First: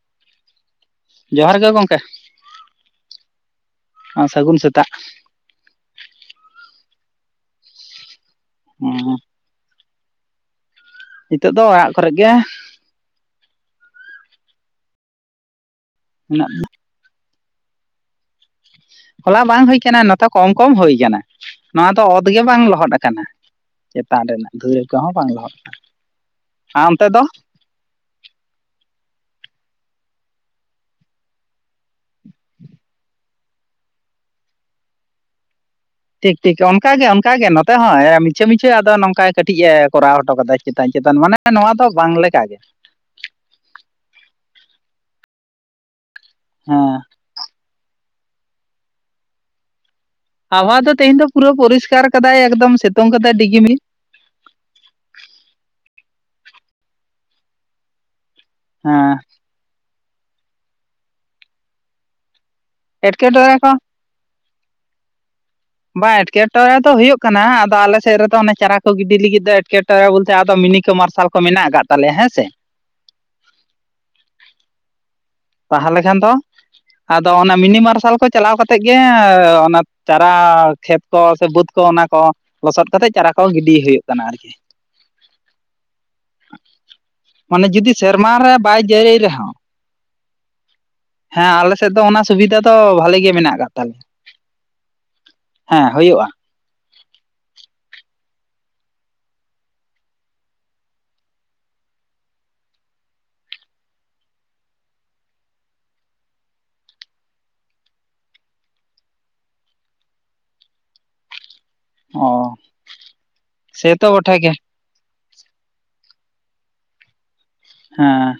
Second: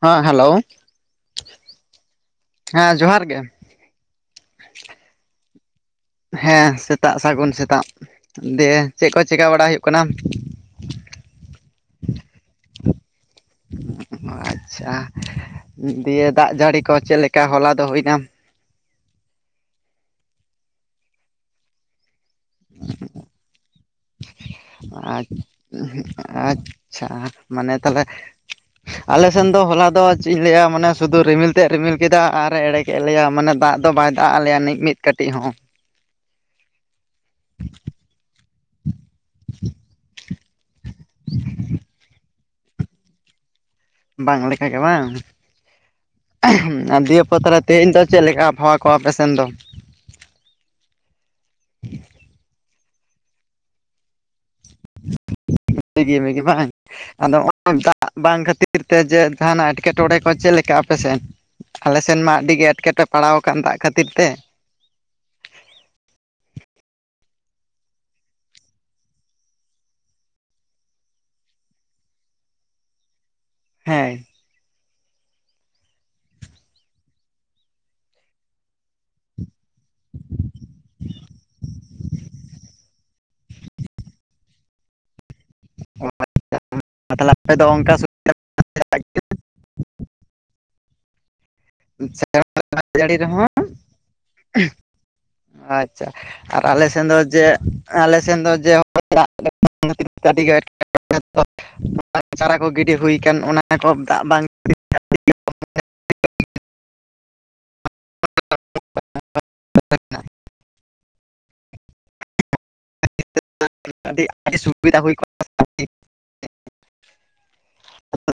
ᱦᱟᱸ ᱦᱮᱞᱳ, ᱡᱚᱦᱟᱨ ᱜᱮ ᱜᱚᱝᱠᱮ᱾ ᱦᱮᱸ ᱡᱚᱦᱟᱨ ᱜᱮ᱾ ᱚᱸᱥᱟᱹᱜᱩᱱ ᱥᱛᱟᱟᱜ᱾ ᱦᱮᱸ ᱥᱮᱛᱟᱜ ᱥᱟᱹᱜᱩᱱ ᱥᱮᱛᱟᱜ, ᱫᱮ ᱪᱮᱜ ᱠᱚ ᱪᱤᱠᱟ ᱵᱟᱲᱟ ᱦᱩᱭᱩᱜ ᱠᱟᱱᱟ᱾ ᱱᱤᱛᱚᱜ ᱫᱚ ᱚᱲᱟᱜ ᱠᱚᱨᱮᱜ ᱜᱮ᱾ ᱚᱸ ᱟᱪᱪᱷᱟ, ᱫᱤᱭᱮ ᱢᱮᱱᱟᱜ ᱫᱟᱜ ᱞᱤᱧᱟ᱾ ᱡᱟᱹᱲᱤ ᱠᱚ ᱪᱮᱫᱞᱮᱠ ᱪᱮᱠᱟ ᱦᱚᱞᱟ ᱫᱚ ᱦᱩᱭᱱᱟᱢ, ᱦᱚᱞᱟ ᱵᱟᱝ ᱦᱩᱭ ᱠᱟᱱᱟ ᱱᱚᱛᱮ ᱠᱚᱢ ᱠᱚᱢ ᱦᱩᱭ ᱠᱟᱱᱟ᱾ ᱱᱚᱣᱟ ᱫᱚ ᱚᱛ ᱜᱮ ᱵᱟᱝ ᱞᱚᱦᱚᱫ ᱠᱟᱱᱟ ᱪᱮᱛᱟᱱ ᱨᱮᱱᱟᱜ ᱫᱷᱩᱣᱟᱹ ᱠᱚᱦᱚᱸ ᱵᱟᱝ ᱞᱚᱦᱚᱫ ᱠᱟᱱᱟ᱾ ᱩᱦᱩᱸᱜ ᱟᱪᱪᱷᱟ᱾ ᱢᱟᱱᱮ ᱛᱟᱦᱚᱞᱮ ᱟᱞᱮ ᱥᱮᱱ ᱫᱚ ᱦᱚᱞᱟ ᱫᱚ ᱪᱮᱫ ᱤᱧ ᱞᱟᱹᱭᱟ ᱢᱟᱱᱮ ᱥᱩᱫᱷᱩ ᱨᱤᱢᱤᱞ, ᱛᱮᱫ ᱨᱤᱢᱤᱞ ᱠᱮᱫᱟ ᱟᱨᱮ ᱮᱲᱮ ᱠᱮᱫ ᱞᱮᱭᱟ, ᱢᱟᱱᱮ ᱫᱟᱜ ᱫᱚ ᱵᱟᱭ ᱫᱟᱜ ᱟᱞᱮᱭᱟᱱᱤᱡ ᱢᱤᱫ ᱠᱟᱹᱴᱤᱡ ᱦᱚᱸ᱾ ᱴᱷᱤᱠ ᱴᱷᱤᱠ, ᱚᱱᱠᱟ ᱜᱮ ᱚᱱᱠᱟ ᱜᱮ ᱱᱚᱛᱮ ᱦᱚᱸ ᱢᱤᱪᱷᱟᱹ ᱢᱤᱪᱷᱟᱹ ᱟᱫᱚ ᱱᱚᱝᱠᱟ ᱠᱟᱹᱴᱤᱡ ᱮ ᱠᱚᱨᱟᱣ ᱦᱚᱴᱚ ᱠᱟᱫᱟᱭ᱾ ᱪᱮᱛᱟᱱ ᱪᱮᱛᱟᱱ, ᱢᱟᱱᱮ ᱱᱚᱣᱟ ᱫᱚ ᱵᱟᱝ ᱞᱮᱠᱟᱜᱮ᱾ ᱵᱟᱝ ᱞᱮᱠᱟ ᱜᱮ ᱵᱟᱝ ᱦᱮᱸ ᱟᱨ ᱫᱤᱭᱮ, ᱛᱚ ᱛᱟᱞᱮ ᱛᱮᱦᱮᱧ ᱫᱚ ᱪᱮᱫ ᱞᱮᱠᱟ ᱟᱵᱚᱦᱟᱣᱟ ᱠᱚ ᱟᱯᱮᱥᱮᱱ ᱫᱚ? ᱟᱵᱟᱣᱟ ᱫᱚ ᱛᱮᱦᱮᱧ ᱫᱚ ᱯᱩᱨᱟᱹ ᱯᱚᱨᱤᱥᱠᱟᱨ ᱠᱟᱫᱟᱭ ᱮᱠᱫᱚᱢ ᱥᱤᱛᱩᱝ ᱠᱟᱫᱟᱭ ᱰᱤᱜᱤ ᱢᱤ, ᱰᱤᱜᱤ ᱢᱤᱜᱤ ᱵᱟᱝ, ᱟᱫᱚ ᱦᱚᱸᱜᱼᱚᱭ ᱫᱟᱜ ᱵᱟᱝ ᱠᱷᱟᱹᱛᱤᱨ ᱠᱷᱟᱹᱛᱤᱨ ᱛᱮ ᱦᱮᱸ ᱡᱮ ᱡᱟᱦᱟᱱᱟᱜ ᱮᱴᱠᱮᱴᱚᱬᱮ ᱠᱚ ᱪᱮᱫ ᱞᱮᱠᱟ ᱟᱯᱮᱥᱮᱫ, ᱟᱞᱮ ᱥᱮᱱ ᱢᱟ ᱟᱹᱰᱤ ᱜᱮ, ᱮᱴᱠᱮᱴᱮ ᱯᱟᱲᱟᱣ ᱮᱴᱠᱮᱴᱚᱬᱮ ᱟᱠᱟᱱ ᱠᱚ ᱫᱟᱜ ᱠᱷᱟᱹᱛᱤᱨ ᱛᱮ᱾ ᱵᱟᱝ ᱮᱴᱠᱮᱴᱚᱬᱮ ᱫᱚ ᱦᱩᱭᱩᱜ ᱠᱟᱱᱟ, ᱟᱫᱚ ᱟᱞᱮᱥᱮᱫ ᱨᱮᱫᱚ ᱚᱱᱮ ᱪᱟᱨᱟ ᱠᱚ ᱜᱤᱰᱤ ᱞᱟᱹᱜᱤᱫ ᱫᱚ ᱮᱴᱠᱮᱴ ᱴᱚᱬᱮ ᱵᱚᱞᱛᱮ ᱟᱫᱚ ᱢᱤᱱᱤ ᱠᱚ ᱢᱟᱨᱥᱟᱞ ᱠᱚ ᱢᱮᱱᱟᱜ ᱟᱠᱟᱫ ᱛᱟᱞᱮᱭᱟ ᱦᱮᱸ ᱥᱮ᱾ ᱦᱮᱸ, ᱛᱟᱦᱚᱞᱮ ᱠᱷᱟᱱ ᱫᱚ ᱟᱫᱚ ᱚᱱᱟ ᱢᱤᱱᱤ ᱢᱟᱨᱥᱟᱞ ᱠᱚ ᱪᱟᱞᱟᱣ ᱠᱟᱛᱮᱫ ᱜᱮ ᱚᱱᱟ, ᱪᱟᱨᱟ ᱠᱷᱮᱛ ᱠᱚ, ᱥᱮ ᱵᱟᱹᱫᱽ ᱠᱚ ᱚᱱᱟ ᱠᱚ ᱞᱚᱥᱚᱫ ᱠᱟᱛᱮᱜ ᱪᱟᱨᱟ ᱠᱚ ᱜᱤᱰᱤ ᱦᱩᱭᱩᱜ ᱠᱟᱱᱟ ᱟᱨᱠᱤ᱾ ᱟᱯᱮ ᱫᱚ ᱢᱟᱱᱮ ᱡᱩᱫᱤ ᱚᱱᱠᱟ ᱥᱮᱨᱢᱟ ᱨᱮ ᱵᱟᱭ ᱡᱟᱹᱲᱤ ᱨᱮᱦᱚᱸ, ᱦᱮᱸ ᱟᱞᱮ ᱥᱮᱫ ᱫᱚ ᱥᱮᱨᱢᱟ ᱚᱱᱟ ᱥᱩᱵᱤᱫᱷᱟ ᱫᱚ ᱡᱟᱹᱲᱤ ᱵᱷᱟᱞᱤ ᱜᱮ ᱨᱮᱦᱚᱸ ᱢᱮᱱᱟᱜ ᱠᱟᱫ ᱛᱟᱞᱮᱭᱟ, ᱦᱮᱸ ᱟᱪᱪᱷᱟ ᱦᱩᱭᱩᱜᱼᱟ᱾ ᱟᱨ ᱟᱞᱮ ᱥᱮᱱ ᱫᱚ ᱡᱮ, ᱟᱞᱮ ᱥᱮᱱ ᱫᱚ ᱡᱮ, ᱮᱴᱠᱮ, [unintelligible] ᱪᱟᱨᱟ ᱠᱚ ᱜᱤᱰᱤ ᱦᱩᱭ ᱠᱟᱱ ᱚᱱᱟ ᱠᱚ ᱫᱟᱜ ᱵᱟᱝ [unintelligible] ᱚ, ᱥᱮᱛᱚ ᱵᱚᱴᱷᱮ ᱜᱮ ᱟᱹᱰᱤ ᱥᱩᱵᱤᱫᱷᱟ ᱦᱩᱭ ᱠᱚᱜ, [unintelligible] ᱦᱮᱸ,